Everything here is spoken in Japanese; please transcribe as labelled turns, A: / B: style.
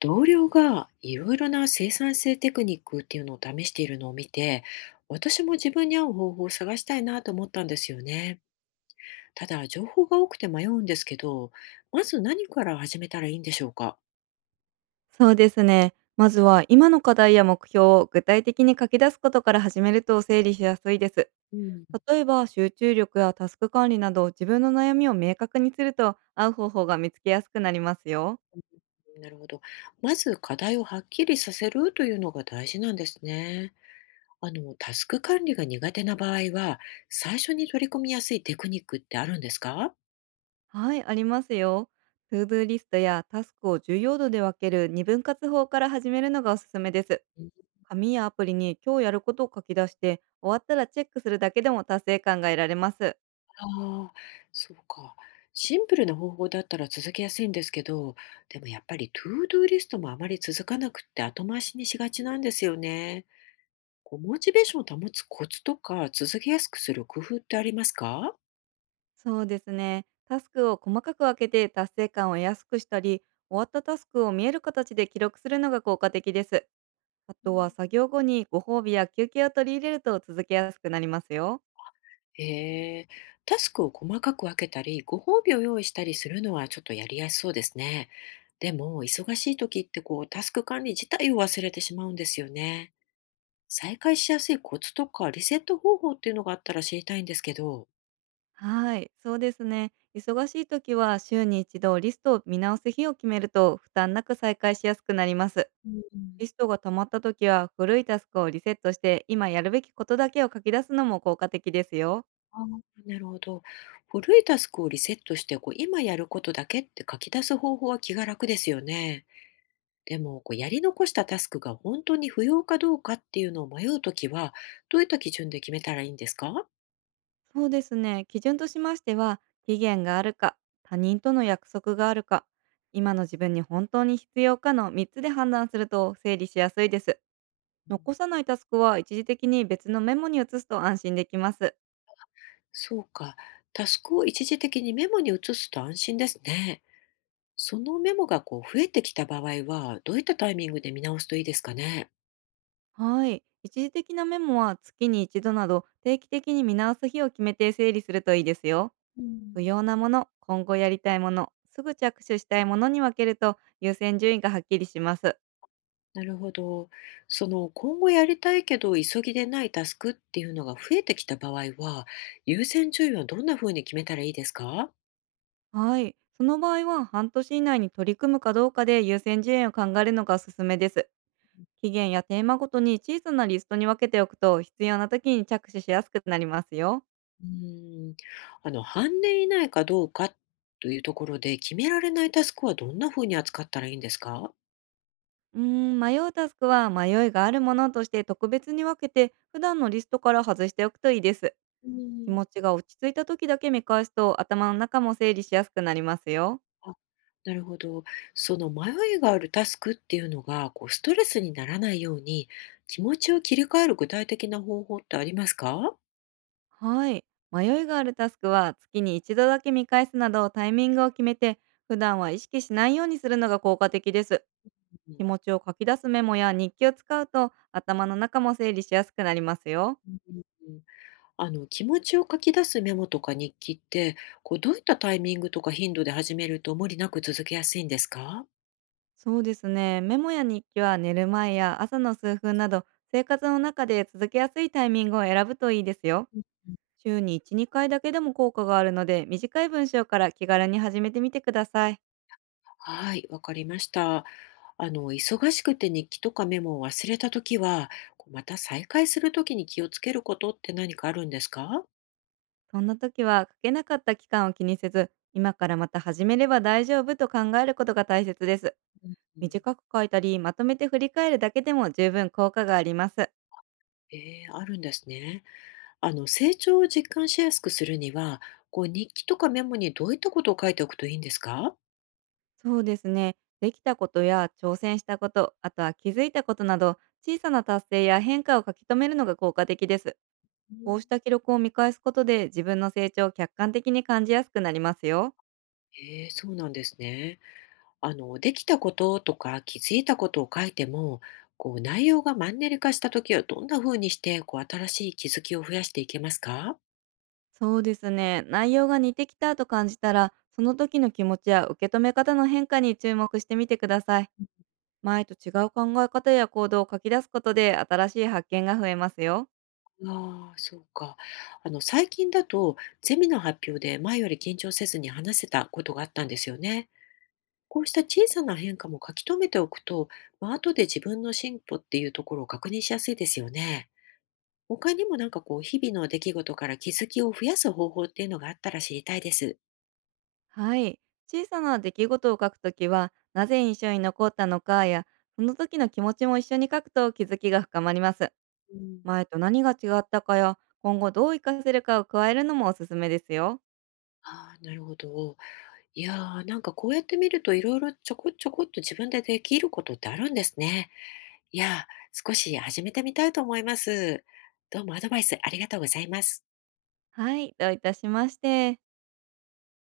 A: 同僚がいろいろな生産性テクニックっていうのを試しているのを見て、私も自分に合う方法を探したいなと思ったんですよね。ただ、情報が多くて迷うんですけど、まず何から始めたらいいんでしょうか。
B: そうですね。まずは今の課題や目標を具体的に書き出すことから始めると整理しやすいです。
A: うん、
B: 例えば集中力やタスク管理など自分の悩みを明確にすると合う方法が見つけやすくなりますよ。
A: なるほど。まず課題をはっきりさせるというのが大事なんですね。あの、タスク管理が苦手な場合は、最初に取り込みやすいテクニックってあるんですか。
B: はい、ありますよ。トゥードゥーリストやタスクを重要度で分ける二分割法から始めるのがおすすめです。紙やアプリに今日やることを書き出して終わったらチェックするだけでも達成感が得られます。
A: ああ、そうか。シンプルな方法だったら続けやすいんですけど、でもやっぱりトゥードゥーリストもあまり続かなくって後回しにしがちなんですよね。こうモチベーションを保つコツとか続けやすくする工夫ってありますか。
B: そうですね。タスクを細かく分けて達成感を得やすくしたり、終わったタスクを見える形で記録するのが効果的です。あ
A: う
B: とは
A: ん。
B: 作業後にご褒美や休憩を取り入れると続けやすくなりますよ。
A: へえ、タスクを細かく分けたり、ご褒美を用意したりするのはちょっとやりやすそうですね。でも、忙しい時ってこう、タスク管理自体を忘れてしまうんですよね。再開しやすいコツとかリセット方法っていうのがあったら知りたいんですけど。
B: はい、そうですね。忙しい時は週に一度リストを見直す日を決めると負担なく再開しやすくなります。
A: うん。
B: リストが溜まった時は古いタスクをリセットして今やるべきことだけを書き出すのも効果的ですよ。
A: ああ、なるほど。古いタスクをリセットして、こう今やることだけって書き出す方法は気が楽ですよね。でも、こうやり残したタスクが本当に不要かどうかっていうのを迷うときは、どういった基準で決めたらいいんですか？
B: そうですね。基準としましては、期限があるか、他人との約束があるか、今の自分に本当に必要かの3つで判断すると整理しやすいです。
A: うん、
B: 残さないタスクは一時的に別のメモに移すと安心できます。
A: そうか。タスクを一時的にメモに移すと安心ですね。そのメモがこう増えてきた場合は、どういったタイミングで見直すといいですかね？
B: はい。一時的なメモは月に一度など定期的に見直す日を決めて整理するといいですよ。
A: う
B: 不
A: ん。
B: 要なもの、今後やりたいもの、すぐ着手したいものに分けると優先順位がはっきりします。
A: なるほど。その今後やりたいけど急ぎでないタスクっていうのが増えてきた場合は、優先順位はどんなふうに決めたらいいですか？
B: はい。その場合は半年以内に取り組むかどうかで優先事例を考えるのがおすすめです。期限やテーマごとに小さなリストに分けておくと必要な時に着手しやすくなりますよ。
A: うーん、あの半年以内かどうかというところで、決められないタスクはどんなふうに扱ったらいいんですか？
B: 迷うタスクは迷いがあるものとして特別に分けて普段のリストから外しておくといいです。
A: う
B: 気
A: ん。
B: 持ちが落ち着いた時だけ見返すと頭の中も整理しやすくなりますよ。
A: あ、なるほど。その迷いがあるタスクっていうのが、こうストレスにならないように、気持ちを切り替える具体的な方法ってありますか？
B: はい。迷いがあるタスクは月に一度だけ見返すなどタイミングを決めて、普段は意識しないようにするのが効果的です。
A: う
B: 気
A: ん。
B: 持ちを書き出すメモや日記を使うと頭の中も整理しやすくなりますよ。
A: うんうん。うん。あの、気持ちを書き出すメモとか日記って、こうどういったタイミングとか頻度で始めると無理なく続けやすいんですか？
B: そうですね。メモや日記は寝る前や朝の数分など、生活の中で続けやすいタイミングを選ぶといいですよ。週に1、2回だけでも効果があるので、短い文章から気軽に始めてみてください。
A: はい、わかりました。あの、忙しくて日記とかメモを忘れた時は、こうまた再開する時に気をつけることって何かあるんですか？
B: そんな時は、書けなかった期間を気にせず今からまた始めれば大丈夫と考えることが大切です。
A: うんうん。
B: 短く書いたり、まとめて振り返るだけでも十分効果があります。
A: ええ、あるんですね。あの、成長を実感しやすくするには、こう日記とかメモにどういったことを書いておくといいんですか？
B: そうですね。できたことや挑戦したこと、あとは気づいたことなど、小さな達成や変化を書き留めるのが効果的です。
A: う
B: こう
A: ん、
B: した記録を見返すことで、自分の成長を客観的に感じやすくなりますよ。
A: えーそうなんですね。あの、できたこととか気づいたことを書いても、こう内容がマンネリ化した時はどんな風にして、こう新しい気づきを増やしていけますか？
B: そうですね。内容が似てきたと感じたら、その時の気持ちや受け止め方の変化に注目してみてください。前と違う考え方や行動を書き出すことで新しい発見が増えますよ。
A: ああ、そうか。あの、最近だとゼミの発表で前より緊張せずに話せたことがあったんですよね。こうした小さな変化も書き留めておくと、まあ、後で自分の進歩っていうところを確認しやすいですよね。他にもなんかこう、日々の出来事から気づきを増やす方法っていうのがあったら知りたいです。
B: はい。小さな出来事を書くときは、なぜ印象に残ったのかや、その時の気持ちも一緒に書くと気づきが深まります。
A: うん、
B: 前と何が違ったかや、今後どう活かせるかを加えるのもおすすめですよ。
A: ああ、なるほど。いやー、なんかこうやって見るといろいろちょこちょこっと自分でできることってあるんですね。いやー、少し始めてみたいと思います。どうもアドバイスありがとうございます。
B: はい、どういたしまして。